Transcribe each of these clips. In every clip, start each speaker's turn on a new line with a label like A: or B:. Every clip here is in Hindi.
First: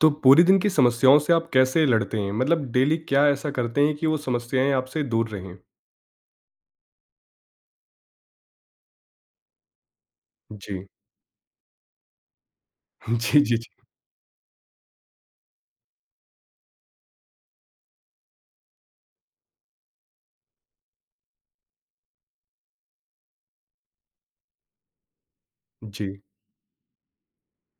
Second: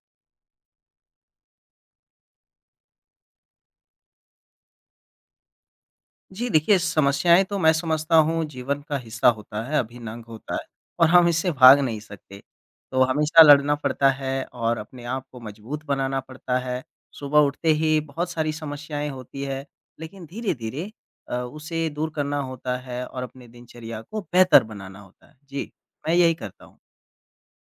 A: तो पूरे दिन की समस्याओं से आप कैसे लड़ते हैं? मतलब डेली क्या ऐसा करते हैं कि वो समस्याएँ आपसे दूर रहें?
B: जी, देखिए समस्याएँ तो मैं समझता हूँ जीवन का हिस्सा होता है, अभिन्न अंग होता है
A: जी।
B: और हम इससे भाग नहीं सकते। तो
A: जी,
B: हमेशा
A: जी, जी।
B: लड़ना पड़ता है और अपने आप को मजबूत बनाना पड़ता है। सुबह उठते ही बहुत सारी समस्याएँ होती है, लेकिन धीरे-धीरे उसे दूर करना होता है और अपने दिनचर्या को बेहतर बनाना होता है। जी,
A: जी।
B: मैं यही करता हूँ।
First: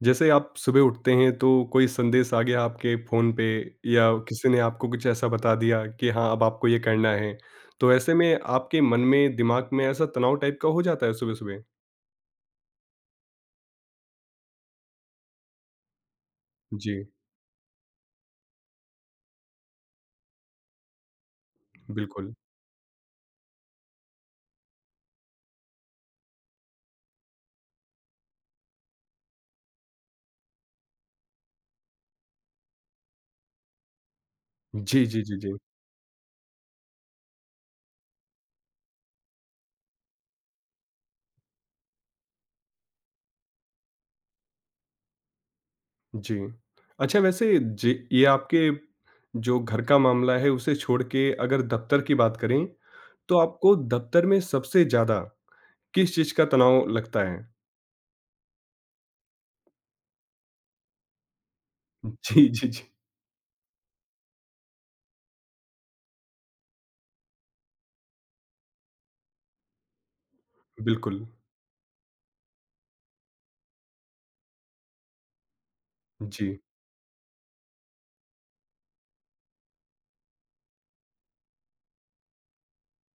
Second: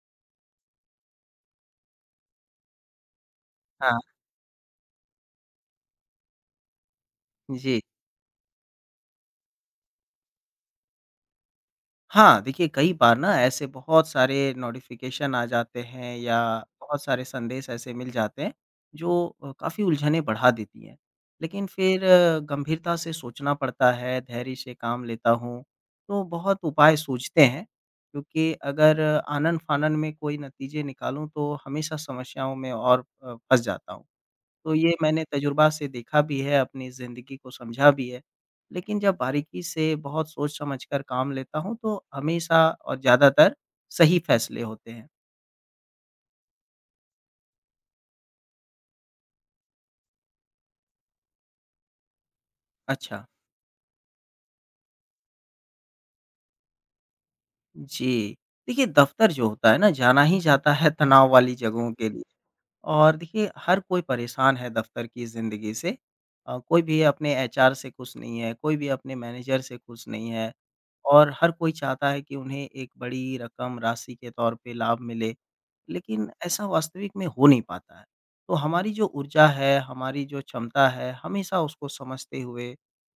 A: जैसे आप सुबह उठते हैं तो कोई संदेश आ गया आपके फ़ोन पे
B: हाँ,
A: या किसी ने आपको कुछ ऐसा बता दिया कि हाँ, अब आपको ये करना है।
B: जी।
A: तो ऐसे में आपके मन में, दिमाग में ऐसा तनाव टाइप का हो जाता है सुबह-सुबह?
B: हाँ, देखिए कई बार ना ऐसे बहुत सारे नोटिफ़िकेशन आ जाते हैं या बहुत
A: जी,
B: सारे संदेश ऐसे मिल जाते हैं जो काफ़ी उलझनें बढ़ा देती हैं। लेकिन फिर
A: बिल्कुल।
B: गंभीरता से सोचना पड़ता है, धैर्य से काम लेता हूँ, तो बहुत उपाय सूझते हैं क्योंकि अगर आनन-फानन में कोई नतीजे निकालूँ तो हमेशा समस्याओं में और फँस जाता हूँ। तो ये
A: जी, जी,
B: मैंने
A: जी, जी।
B: तजुर्बा से देखा भी है, अपनी ज़िंदगी को समझा भी है। लेकिन जब बारीकी से बहुत सोच-समझ कर काम लेता हूँ, तो हमेशा और ज़्यादातर सही फ़ैसले होते हैं।
A: जी। अच्छा वैसे जे ये आपके जो घर का मामला है उसे छोड़ के अगर दफ़्तर की बात करें,
B: अच्छा।
A: तो आपको दफ़्तर में सबसे ज़्यादा किस चीज़ का तनाव लगता है?
B: जी। देखिए, दफ़्तर जो होता है ना, जाना ही जाता है तनाव वाली जगहों के लिए
A: जी, जी, जी।
B: और देखिए, हर कोई परेशान है दफ़्तर की ज़िंदगी से। कोई भी अपने एचआर से खुश नहीं है, कोई भी अपने मैनेजर से खुश नहीं है
A: बिल्कुल।
B: और हर कोई चाहता है कि उन्हें एक बड़ी रकम, राशि के तौर पे लाभ मिले। लेकिन
A: जी,
B: ऐसा वास्तविक में हो नहीं पाता है। तो हमारी जो ऊर्जा है, हमारी जो क्षमता है, हमेशा उसको समझते हुए,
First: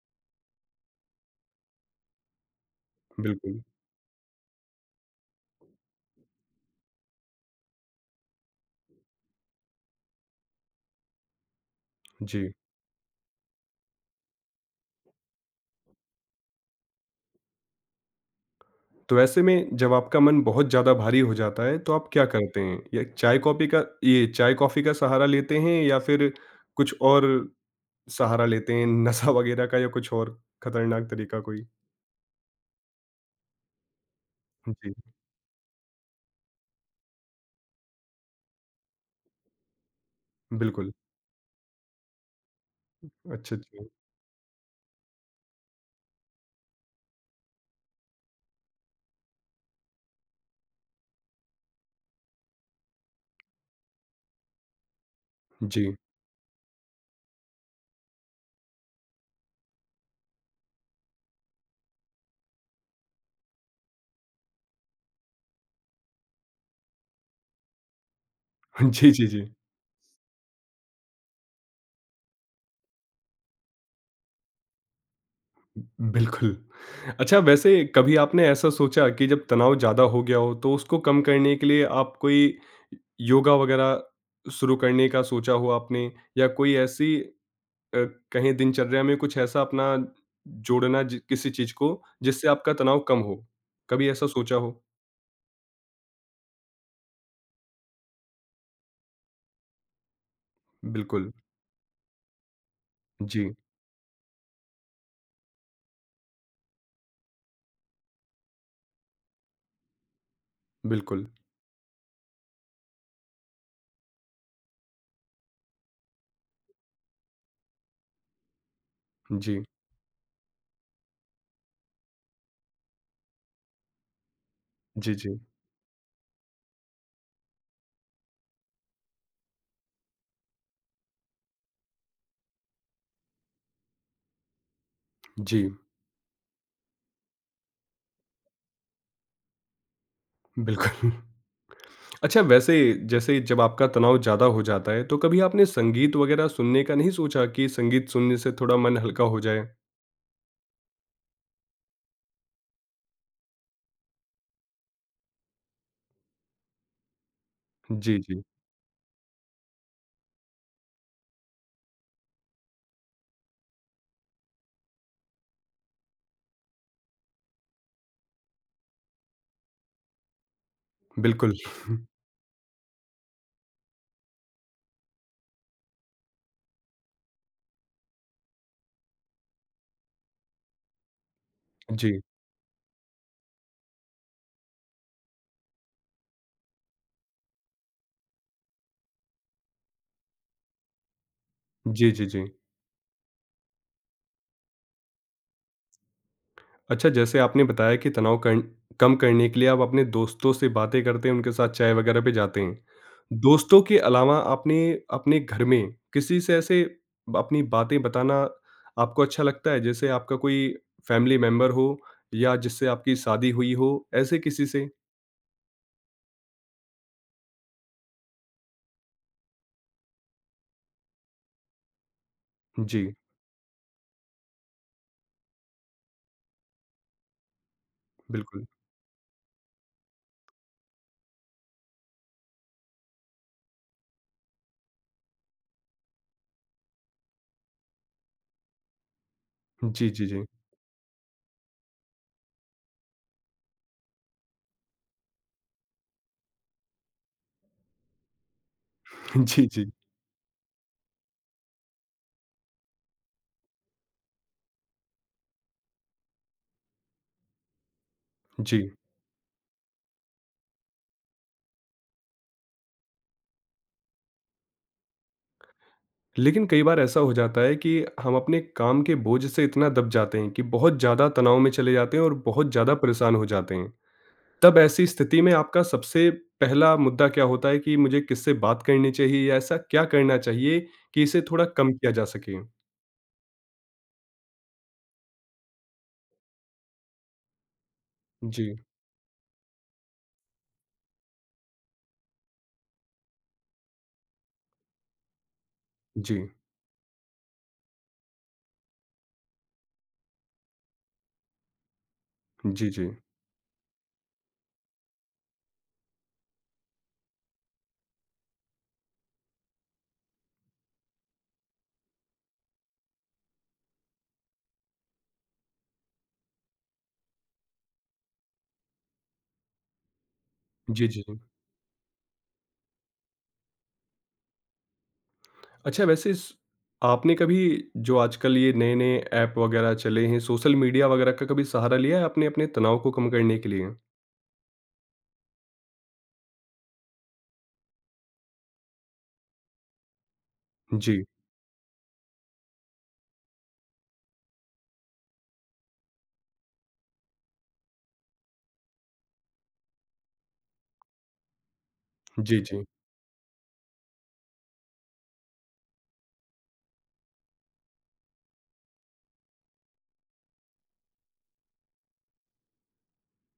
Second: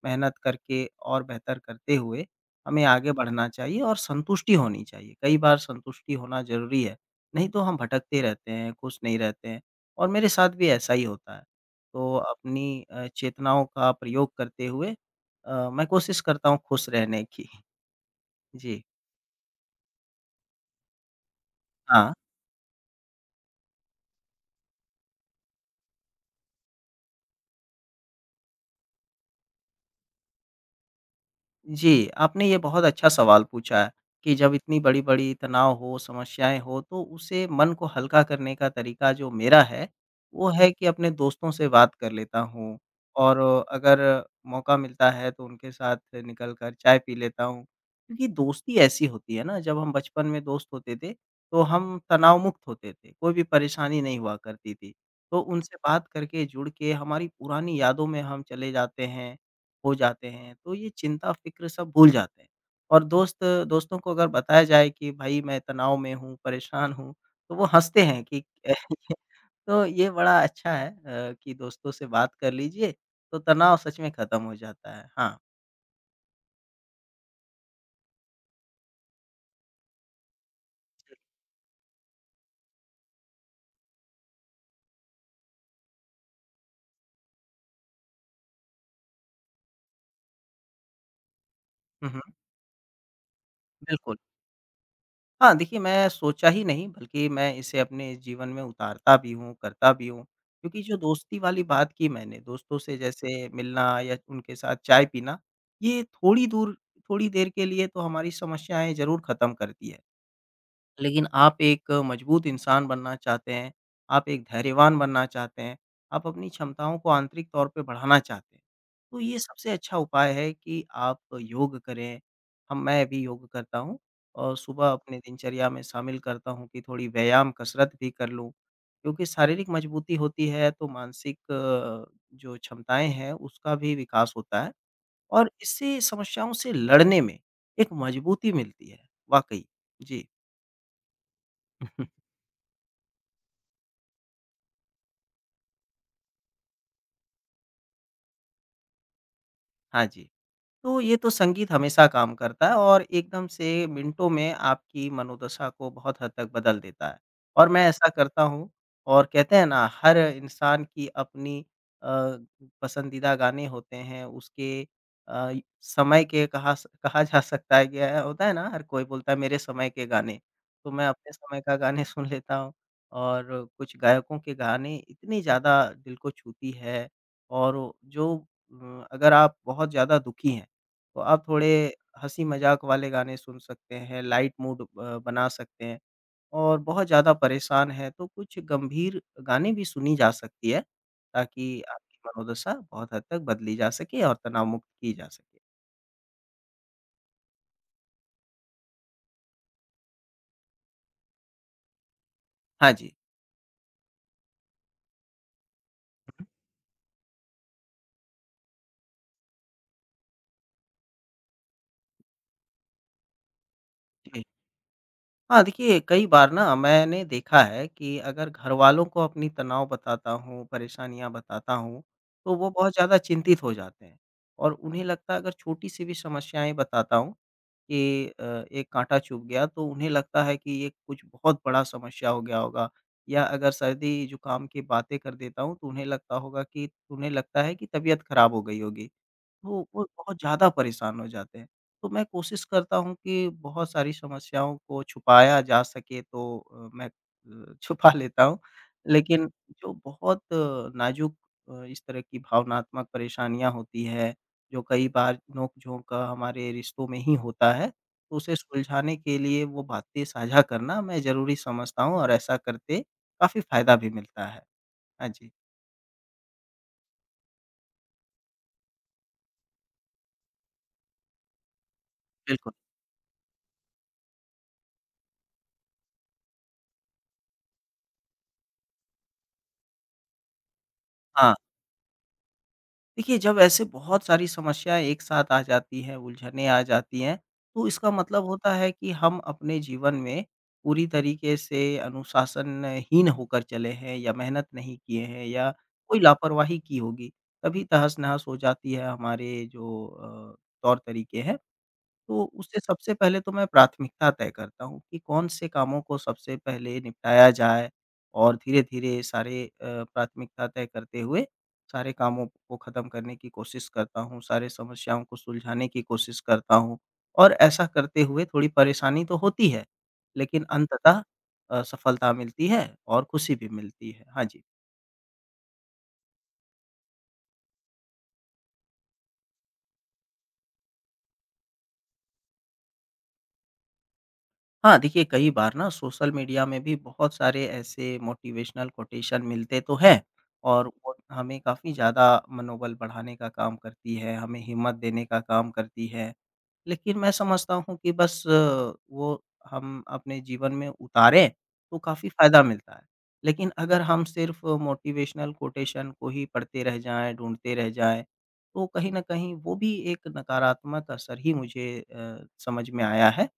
B: मेहनत करके और बेहतर करते हुए, हमें आगे बढ़ना
A: बिल्कुल।
B: चाहिए और संतुष्टि होनी चाहिए। कई बार संतुष्टि होना ज़रूरी है, नहीं तो हम भटकते रहते हैं, खुश नहीं रहते हैं और मेरे साथ भी ऐसा ही होता है। तो
A: जी।
B: अपनी चेतनाओं का प्रयोग करते हुए मैं कोशिश करता हूँ खुश रहने की। जी।
A: तो ऐसे में जब आपका मन बहुत ज़्यादा भारी हो जाता है तो आप
B: हाँ।
A: क्या करते हैं? या चाय कॉफ़ी का ये चाय-कॉफ़ी का सहारा लेते हैं या फिर कुछ और सहारा लेते हैं, नशा वग़ैरह का या कुछ और खतरनाक तरीका कोई?
B: जी, आपने ये बहुत अच्छा सवाल पूछा है कि जब इतनी
A: जी,
B: बड़ी-बड़ी तनाव हो, समस्याएँ हो, तो उसे मन को हल्का करने का तरीका जो मेरा है, वो है कि
A: बिल्कुल।
B: अपने दोस्तों से बात कर लेता हूँ और
A: अच्छा, अच्छा।
B: अगर मौका मिलता है तो उनके साथ निकल कर चाय पी लेता हूँ। क्योंकि दोस्ती ऐसी होती है ना, जब हम बचपन में दोस्त होते थे, तो हम तनाव मुक्त होते थे, कोई भी परेशानी नहीं हुआ करती थी। तो उनसे
A: जी।
B: बात करके, जुड़ के हमारी पुरानी यादों में हम चले जाते हैं हो जाते हैं, तो ये चिंता, फ़िक्र सब भूल जाते हैं। और दोस्तों को अगर बताया जाए कि भाई मैं तनाव में हूँ, परेशान हूँ, तो वो हँसते हैं कि
A: जी, जी, जी।
B: तो ये बड़ा अच्छा है कि दोस्तों से बात कर लीजिए, तो तनाव सच में खत्म हो जाता है। हाँ।
A: बिल्कुल। अच्छा वैसे कभी आपने ऐसा सोचा कि जब तनाव ज़्यादा हो गया हो तो उसको कम करने के लिए आप कोई योगा वगैरह शुरू करने का सोचा हो आपने या कोई ऐसी अ, कहें दिनचर्या में कुछ ऐसा अपना जोड़ना जि किसी चीज़ को
B: हुँ, हुँ।
A: जिससे आपका तनाव कम हो? कभी
B: बिल्कुल।
A: ऐसा सोचा हो?
B: हाँ, देखिए मैं सोचा ही नहीं बल्कि मैं इसे अपने जीवन में उतारता भी हूँ, करता भी हूँ। क्योंकि जो
A: बिल्कुल।
B: दोस्ती वाली बात की मैंने दोस्तों से जैसे
A: जी,
B: मिलना या उनके साथ चाय पीना, ये थोड़ी देर के लिए तो हमारी समस्याएँ ज़रूर ख़त्म करती है। लेकिन
A: बिल्कुल।
B: आप एक मजबूत इंसान बनना चाहते हैं, आप एक धैर्यवान बनना चाहते हैं, आप अपनी क्षमताओं को आंतरिक तौर पे बढ़ाना चाहते हैं। तो ये
A: जी।
B: सबसे अच्छा उपाय है कि आप योग करें, हम मैं भी योग करता हूँ और सुबह
A: जी,
B: अपने
A: जी।
B: दिनचर्या में शामिल करता हूँ कि थोड़ी व्यायाम, कसरत भी कर लूँ। क्योंकि शारीरिक मजबूती होती है तो मानसिक जो क्षमताएँ हैं उसका भी विकास होता है
A: जी,
B: और
A: जी
B: इससे समस्याओं से लड़ने में एक मजबूती मिलती है, वाक़ई। जी।
A: बिल्कुल। अच्छा वैसे जैसे जब आपका तनाव ज़्यादा हो जाता है तो कभी आपने संगीत वगैरह सुनने का नहीं सोचा कि संगीत सुनने से थोड़ा मन हल्का हो जाए?
B: हाँ जी। तो ये तो संगीत हमेशा काम करता है और एकदम से मिनटों में आपकी मनोदशा को बहुत हद तक बदल देता है और मैं ऐसा
A: जी,
B: करता
A: जी।
B: हूँ और कहते हैं ना हर इंसान की अपनी अ, पसंदीदा गाने होते हैं उसके अ, समय के कहा जा सकता है क्या होता है ना हर कोई बोलता है मेरे समय के गाने तो मैं अपने
A: बिल्कुल।
B: समय का गाने सुन लेता हूँ और कुछ गायकों के गाने इतनी ज़्यादा दिल को छूती है और जो अगर आप बहुत ज़्यादा दुखी हैं तो आप थोड़े
A: जी।
B: हँसी-मज़ाक वाले गाने सुन सकते हैं, लाइट मूड बना सकते हैं और बहुत ज़्यादा परेशान हैं, तो कुछ गंभीर गाने भी सुनी जा सकती है, ताकि
A: जी,
B: आपकी
A: जी, जी।
B: मनोदशा बहुत हद तक बदली जा सके और तनाव मुक्त की जा सके।
A: अच्छा जैसे आपने बताया कि तनाव कन कम करने के लिए आप अपने दोस्तों से बातें करते हैं, उनके साथ चाय वगैरह पे जाते हैं।
B: हाँ जी।
A: दोस्तों के अलावा आपने अपने घर में किसी से ऐसे अपनी बातें बताना आपको अच्छा लगता है? जैसे आपका कोई फैमिली मेंबर हो या जिससे आपकी शादी हुई हो, ऐसे
B: जी।
A: किसी से?
B: हाँ, देखिए कई बार ना मैंने देखा है कि अगर घरवालों को अपनी तनाव बताता हूँ, परेशानियाँ बताता हूँ, तो वो बहुत
A: जी।
B: ज़्यादा चिंतित हो जाते हैं और उन्हें लगता है अगर छोटी-सी भी समस्याएँ बताता हूँ कि
A: बिल्कुल।
B: एक काँटा चुभ गया तो उन्हें लगता है कि ये कुछ बहुत बड़ा समस्या हो गया होगा या अगर सर्दी-जुकाम की बातें कर देता हूँ तो उन्हें लगता है कि तबीयत खराब हो गई होगी। वो
A: जी, जी,
B: बहुत
A: जी।
B: ज़्यादा परेशान हो जाते हैं। तो मैं कोशिश करता हूँ कि बहुत सारी समस्याओं को छुपाया जा सके तो मैं छुपा लेता हूँ। लेकिन
A: जी, जी,
B: जो बहुत नाज़ुक इस तरह की भावनात्मक परेशानियाँ होती हैं, जो कई बार नोक-झोंक का हमारे रिश्तों में ही होता है, तो उसे
A: जी।
B: सुलझाने के लिए वो बातें साझा करना मैं ज़रूरी समझता हूँ और ऐसा करके काफ़ी फ़ायदा भी मिलता है। हाँ जी,
A: लेकिन कई बार ऐसा हो जाता है कि हम अपने काम के बोझ से इतना दब जाते हैं कि बहुत ज़्यादा तनाव में चले जाते हैं और बहुत
B: बिल्कुल।
A: ज़्यादा परेशान हो जाते हैं। तब ऐसी स्थिति में आपका सबसे पहला मुद्दा क्या होता है कि मुझे किससे बात करनी चाहिए या ऐसा क्या करना चाहिए कि इसे
B: हाँ।
A: थोड़ा कम किया जा सके?
B: देखिए, जब ऐसे बहुत सारी समस्याएँ एक साथ आ जाती हैं, उलझनें आ जाती हैं, तो इसका मतलब होता
A: जी,
B: है कि हम अपने जीवन में पूरी तरीके से अनुशासनहीन होकर चले हैं या मेहनत नहीं किए हैं या कोई
A: जी,
B: लापरवाही की होगी, तभी तहस-नहस हो जाती है हमारे जो तौर-तरीके हैं। तो उसे
A: जी, जी।
B: सबसे पहले तो मैं प्राथमिकता तय करता हूँ कि कौन-से कामों को सबसे पहले निपटाया जाए और धीरे-धीरे सारे प्राथमिकता तय करते हुए सारे कामों को ख़त्म करने की कोशिश करता हूँ, सारे समस्याओं को सुलझाने की कोशिश करता हूँ और ऐसा करते हुए थोड़ी परेशानी तो होती है, लेकिन
A: जी, जी,
B: अंततः
A: जी।
B: सफलता मिलती है और खुशी भी मिलती है। हाँ जी।
A: अच्छा वैसे इस आपने कभी जो आजकल ये नए-नए ऐप वगैरह चले हैं, सोशल मीडिया वगैरह का कभी सहारा लिया है आपने अपने तनाव को कम करने के लिए?
B: हाँ, देखिए कई बार ना सोशल मीडिया में भी बहुत सारे ऐसे मोटिवेशनल कोटेशन मिलते तो हैं और वो
A: जी,
B: हमें काफ़ी ज़्यादा मनोबल बढ़ाने का काम करती है, हमें हिम्मत देने का काम करती है। लेकिन मैं समझता हूँ कि बस वो हम अपने जीवन में उतारें तो काफ़ी
A: जी,
B: फ़ायदा
A: जी,
B: मिलता है। लेकिन अगर हम सिर्फ़ मोटिवेशनल कोटेशन को ही पढ़ते रह जाएँ, ढूँढते रह जाएँ, तो कहीं न कहीं वो भी एक नकारात्मक असर ही मुझे समझ में आया है।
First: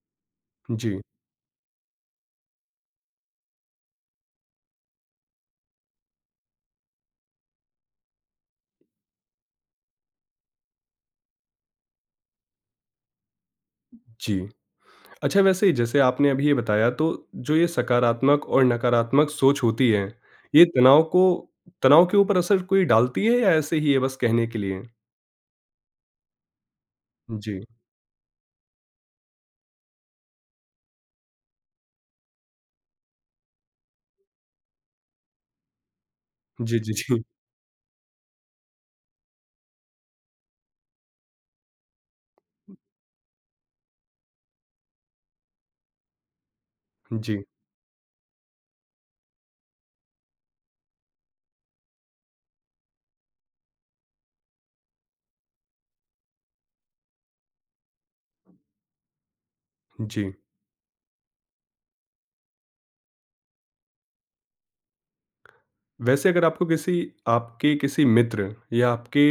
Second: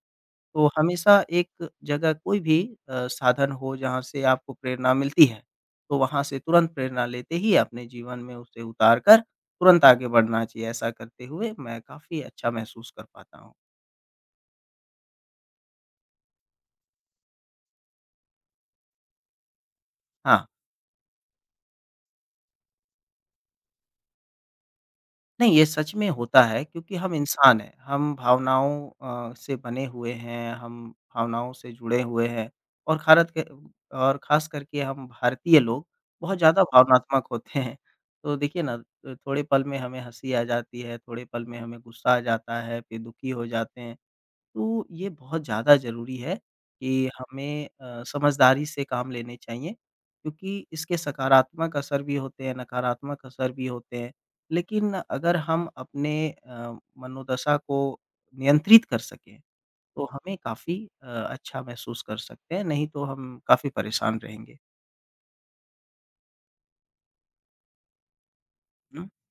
B: तो
A: जी,
B: हमेशा एक जगह कोई भी साधन हो जहाँ से आपको प्रेरणा मिलती है, तो वहाँ से तुरंत प्रेरणा लेते ही अपने जीवन में उसे उतार कर तुरंत आगे बढ़ना चाहिए। ऐसा करते हुए मैं काफ़ी अच्छा महसूस कर पाता हूँ।
A: जी। अच्छा वैसे जैसे आपने अभी ये बताया तो जो ये सकारात्मक और नकारात्मक सोच होती है,
B: हाँ।
A: ये तनाव को तनाव के ऊपर असर कोई डालती है या ऐसे ही है बस कहने के लिए?
B: नहीं, ये सच में होता है क्योंकि हम इंसान
A: जी।
B: हैं, हम भावनाओं से बने हुए हैं, हम भावनाओं से जुड़े हुए हैं और खारत के और ख़ास करके हम भारतीय लोग बहुत ज़्यादा
A: जी, जी, जी।
B: भावनात्मक होते हैं। तो देखिए ना, तो थोड़े पल में हमें हँसी आ जाती है, थोड़े पल में हमें गुस्सा आ जाता है, फिर दुखी हो जाते हैं। तो ये बहुत ज़्यादा ज़रूरी है कि
A: जी,
B: हमें समझदारी से काम लेने चाहिए क्योंकि इसके सकारात्मक असर भी होते हैं, नकारात्मक असर भी होते हैं। लेकिन अगर हम अपने मनोदशा को नियंत्रित कर सकें, तो
A: जी।
B: हमें काफ़ी अच्छा महसूस कर सकते हैं, नहीं तो हम काफ़ी परेशान रहेंगे।
A: वैसे अगर आपको किसी आपके किसी मित्र या
B: हुँ,
A: आपके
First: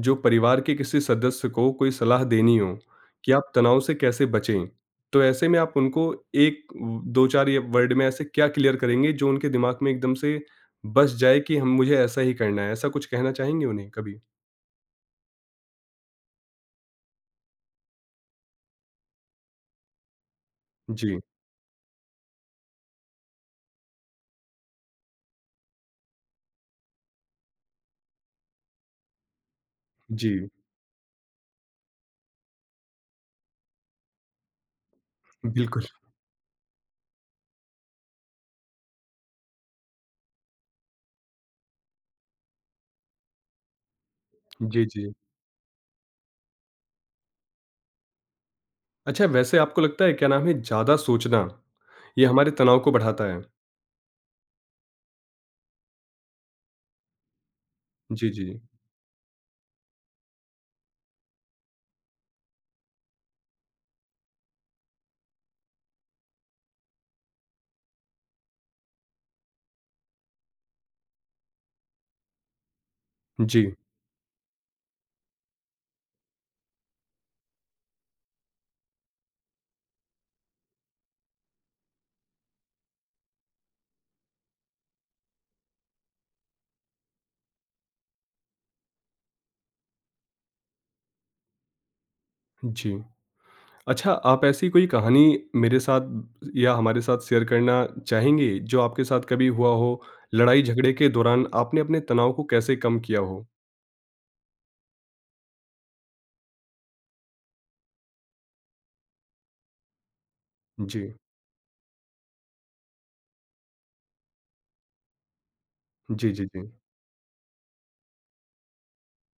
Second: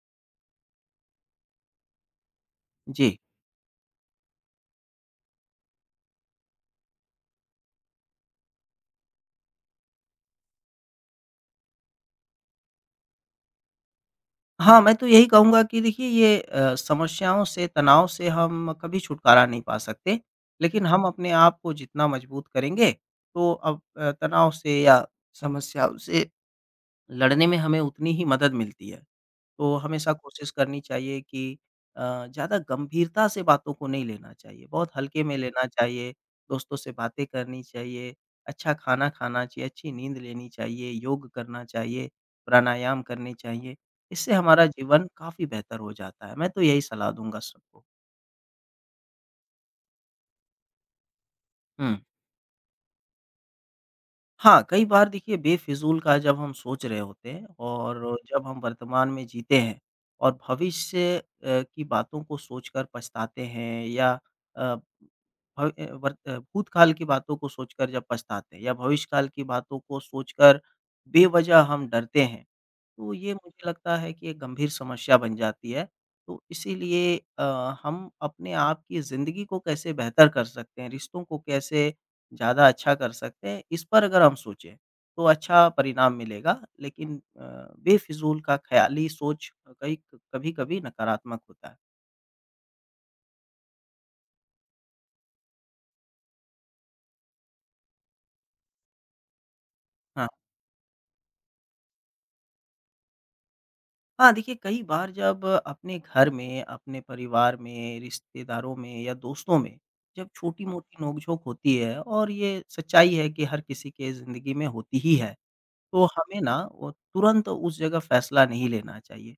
A: जो परिवार के किसी सदस्य को कोई सलाह देनी हो
B: जी।
A: कि आप तनाव से कैसे बचें, तो ऐसे में आप उनको एक व- दो चार या वर्ड में ऐसे क्या क्लियर करेंगे जो उनके दिमाग में एकदम से बस जाए कि हम मुझे ऐसा ही करना है ऐसा कुछ कहना चाहेंगे उन्हें कभी?
B: हाँ, मैं तो यही कहूँगा कि देखिए ये समस्याओं से, तनाव से हम कभी छुटकारा नहीं पा सकते, लेकिन हम
A: जी।
B: अपने आप को जितना मजबूत करेंगे, तो तनाव से या समस्याओं से लड़ने में हमें उतनी ही मदद मिलती है। तो हमेशा
A: जी।
B: कोशिश करनी चाहिए कि ज़्यादा गंभीरता से बातों को नहीं लेना चाहिए, बहुत हल्के में लेना
A: बिल्कुल।
B: चाहिए, दोस्तों से बातें करनी चाहिए, अच्छा खाना खाना चाहिए, अच्छी नींद लेनी चाहिए, योग करना चाहिए, प्राणायाम करने चाहिए। इससे हमारा
A: जी।
B: जीवन
A: जी।
B: काफ़ी बेहतर हो जाता है। मैं तो यही सलाह दूँगा सबको।
A: अच्छा वैसे आपको लगता है क्या नाम है ज़्यादा सोचना
B: हुँ।
A: ये हमारे तनाव को बढ़ाता है?
B: हाँ, कई बार देखिए बेफ़िज़ूल का जब हम सोच रहे होते हैं और
A: जी।
B: जब
A: जी।
B: हम वर्तमान में जीते हैं और की बातों को सोचकर पछताते हैं या अ, भव अ, वर्त अ, भूतकाल की बातों को सोचकर जब पछताते हैं या भविष्यकाल की बातों को सोचकर बेवजह हम डरते हैं, तो ये मुझे
A: जी।
B: लगता है कि एक गंभीर समस्या बन जाती है। तो इसीलिए हम अपने आप की ज़िंदगी को कैसे बेहतर कर सकते हैं, रिश्तों को कैसे ज़्यादा अच्छा कर सकते हैं, इस पर अगर हम सोचें, तो अच्छा परिणाम मिलेगा। लेकिन बेफ़िज़ूल का ख़याली सोच कई कभी-कभी नकारात्मक होता है।
A: जी। अच्छा, आप ऐसी कोई कहानी मेरे साथ या हमारे साथ शेयर करना चाहेंगे, जो आपके साथ कभी हुआ हो,
B: हाँ।
A: लड़ाई-झगड़े के दौरान आपने अपने तनाव को कैसे कम किया हो?
B: हाँ, देखिए कई बार जब अपने घर में, अपने परिवार में, रिश्तेदारों में या दोस्तों में जब छोटी-मोटी
A: जी।
B: नोक-झोंक होती है और ये सच्चाई है कि हर किसी के ज़िंदगी में होती ही है। तो
A: जी,
B: हमें
A: जी,
B: ना
A: जी।
B: वो तुरंत उस जगह फैसला नहीं लेना चाहिए,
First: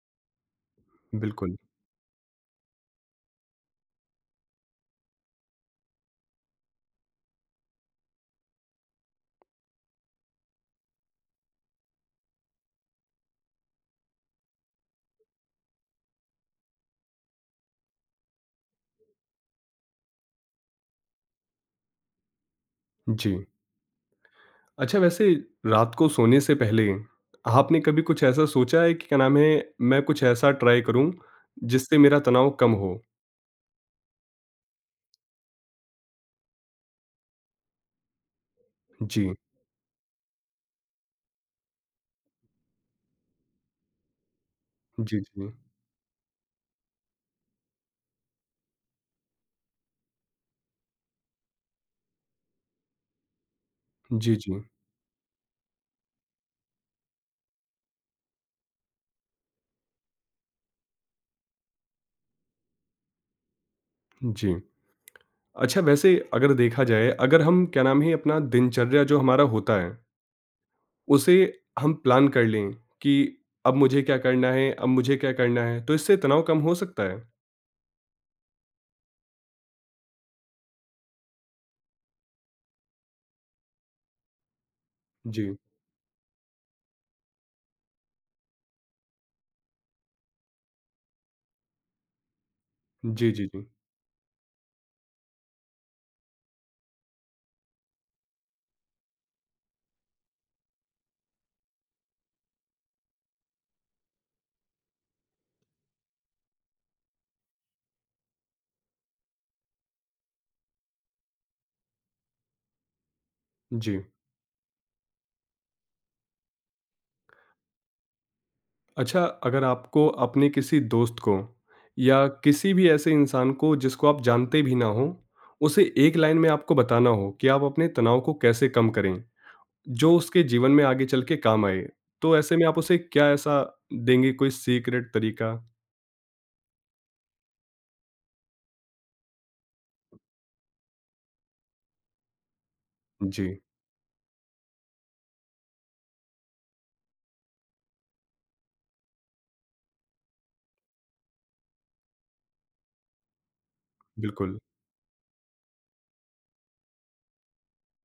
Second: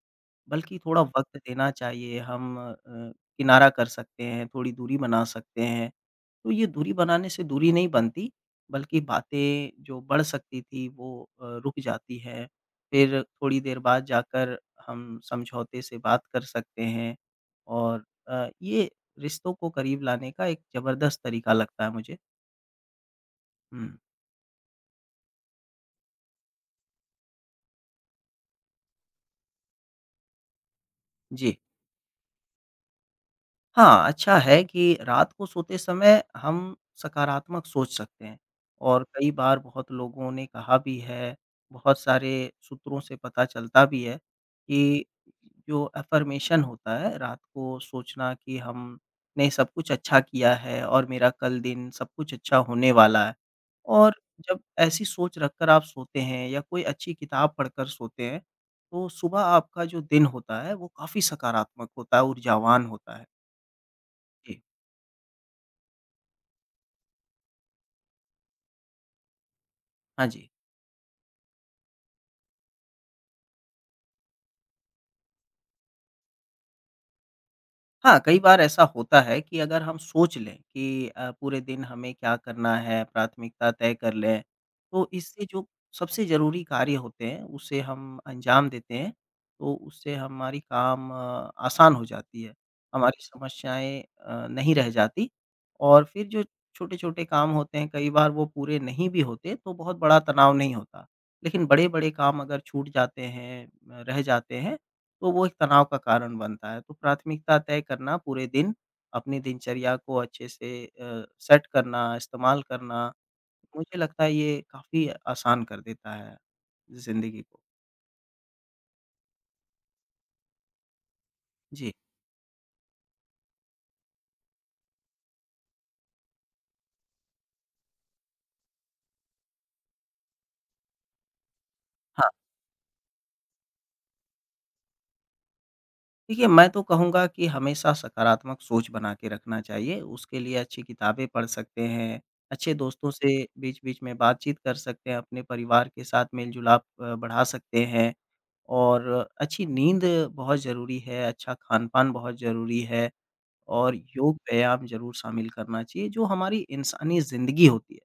B: बल्कि थोड़ा वक़्त
A: बिल्कुल।
B: देना चाहिए। हम किनारा कर सकते हैं, थोड़ी दूरी बना सकते हैं। तो ये दूरी बनाने से दूरी नहीं बनती, बल्कि बातें जो बढ़ सकती थी वो रुक जाती हैं। फिर थोड़ी देर बाद जाकर हम समझौते से बात कर सकते हैं और ये रिश्तों को करीब लाने का एक ज़बरदस्त तरीका लगता है मुझे।
A: जी।
B: हुँ,
A: अच्छा वैसे रात को सोने से पहले, आपने कभी कुछ ऐसा सोचा है कि क्या नाम है, मैं कुछ ऐसा ट्राई करूँ,
B: जी।
A: जिससे मेरा तनाव कम हो?
B: हाँ, अच्छा है कि रात को सोते समय हम सकारात्मक सोच सकते हैं और कई
A: जी।
B: बार बहुत लोगों ने कहा भी है, बहुत सारे सूत्रों से पता चलता भी है कि
A: जी, जी।
B: जो अफ़र्मेशन होता है, रात को सोचना कि हमने सब कुछ अच्छा किया है और मेरा कल दिन सब कुछ अच्छा होने वाला है। और
A: जी, जी।
B: जब ऐसी सोच रखकर आप सोते हैं या कोई अच्छी किताब पढ़कर सोते हैं, तो सुबह आपका जो दिन होता है, वो काफ़ी सकारात्मक होता है, ऊर्जावान होता है।
A: जी।
B: जी,
A: अच्छा वैसे अगर देखा जाए, अगर हम क्या नाम है अपना दिनचर्या जो हमारा होता है
B: हाँ जी।
A: उसे हम प्लान कर लें कि अब मुझे क्या करना है, अब मुझे क्या करना है, तो इससे तनाव कम हो सकता है।
B: हाँ, कई बार ऐसा होता है कि अगर हम सोच लें कि पूरे दिन हमें क्या करना है, प्राथमिकता तय कर लें, तो इससे
A: जी।
B: जो सबसे ज़रूरी कार्य होते हैं, उसे हम अंजाम देते हैं, तो उससे हमारी काम आसान हो जाती है। हमारी
A: जी, जी, जी।
B: समस्याएँ अ, नहीं रह जाती और फिर जो छोटे-छोटे काम होते हैं, कई बार वो पूरे नहीं भी होते, तो बहुत बड़ा तनाव नहीं होता। लेकिन बड़े-बड़े काम अगर छूट जाते हैं, रह जाते हैं, तो वो एक तनाव का कारण बनता है। तो प्राथमिकता तय करना पूरे दिन, अपनी दिनचर्या को अच्छे से सेट करना, इस्तेमाल करना, मुझे
A: जी।
B: लगता है ये काफ़ी आसान कर देता है ज़िंदगी को।
A: अच्छा अगर आपको अपने किसी दोस्त को
B: जी।
A: या किसी भी ऐसे इंसान को जिसको आप जानते भी ना हो, उसे एक लाइन में आपको बताना हो कि आप अपने तनाव को कैसे कम करें, जो उसके जीवन में आगे चल के काम आए,
B: हाँ।
A: तो ऐसे में आप उसे क्या ऐसा देंगे कोई सीक्रेट तरीका?
B: देखिए, मैं तो कहूँगा कि हमेशा सकारात्मक सोच बना के रखना चाहिए। उसके लिए अच्छी किताबें पढ़ सकते हैं, अच्छे दोस्तों से
A: जी,
B: बीच-बीच में बातचीत कर सकते हैं, अपने परिवार के साथ मेल-जुलाप बढ़ा सकते हैं और अच्छी नींद बहुत ज़रूरी है, अच्छा खान-पान बहुत ज़रूरी है और योग,
A: बिल्कुल।
B: व्यायाम ज़रूर शामिल करना चाहिए, जो हमारी इंसानी ज़िंदगी होती है,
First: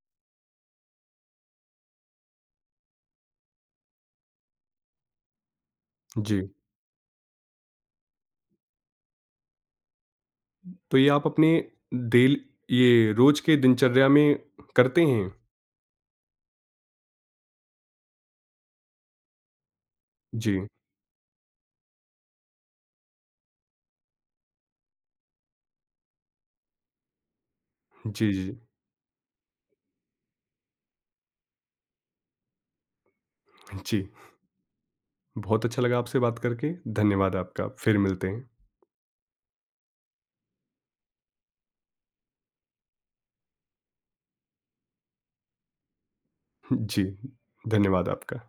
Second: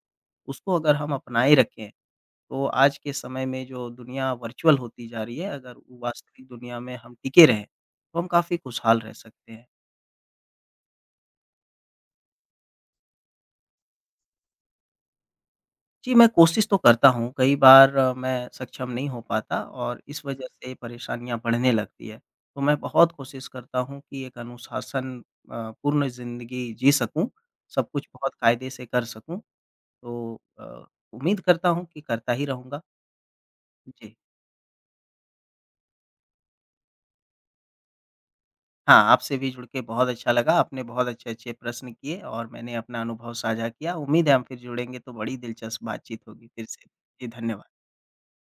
B: उसको अगर हम अपनाए रखें तो आज के समय में जो दुनिया वर्चुअल होती जा रही है, अगर वो
A: जी।
B: वास्तविक दुनिया में हम टिके रहें, तो हम काफ़ी खुशहाल रह सकते हैं।
A: तो ये आप अपने डेल ये रोज के दिनचर्या में करते हैं?
B: जी, मैं कोशिश तो करता हूँ, कई बार मैं सक्षम नहीं हो पाता और इस वजह
A: जी।
B: से परेशानियाँ बढ़ने लगती है। तो मैं बहुत कोशिश करता हूँ कि एक अनुशासन अ, पूर्ण ज़िंदगी जी सकूँ, सब कुछ
A: जी,
B: बहुत
A: जी।
B: कायदे से कर सकूँ। तो उम्मीद करता हूँ कि करता ही रहूँगा।
A: जी,
B: जी।
A: बहुत अच्छा लगा आपसे बात करके। धन्यवाद आपका। फिर मिलते हैं।
B: हाँ, आपसे भी जुड़ के बहुत अच्छा लगा। आपने बहुत अच्छे-अच्छे प्रश्न किए और मैंने अपना अनुभव साझा किया। उम्मीद है हम फिर जुड़ेंगे तो बड़ी दिलचस्प बातचीत होगी फिर से।
A: जी,
B: जी, धन्यवाद।
A: धन्यवाद आपका।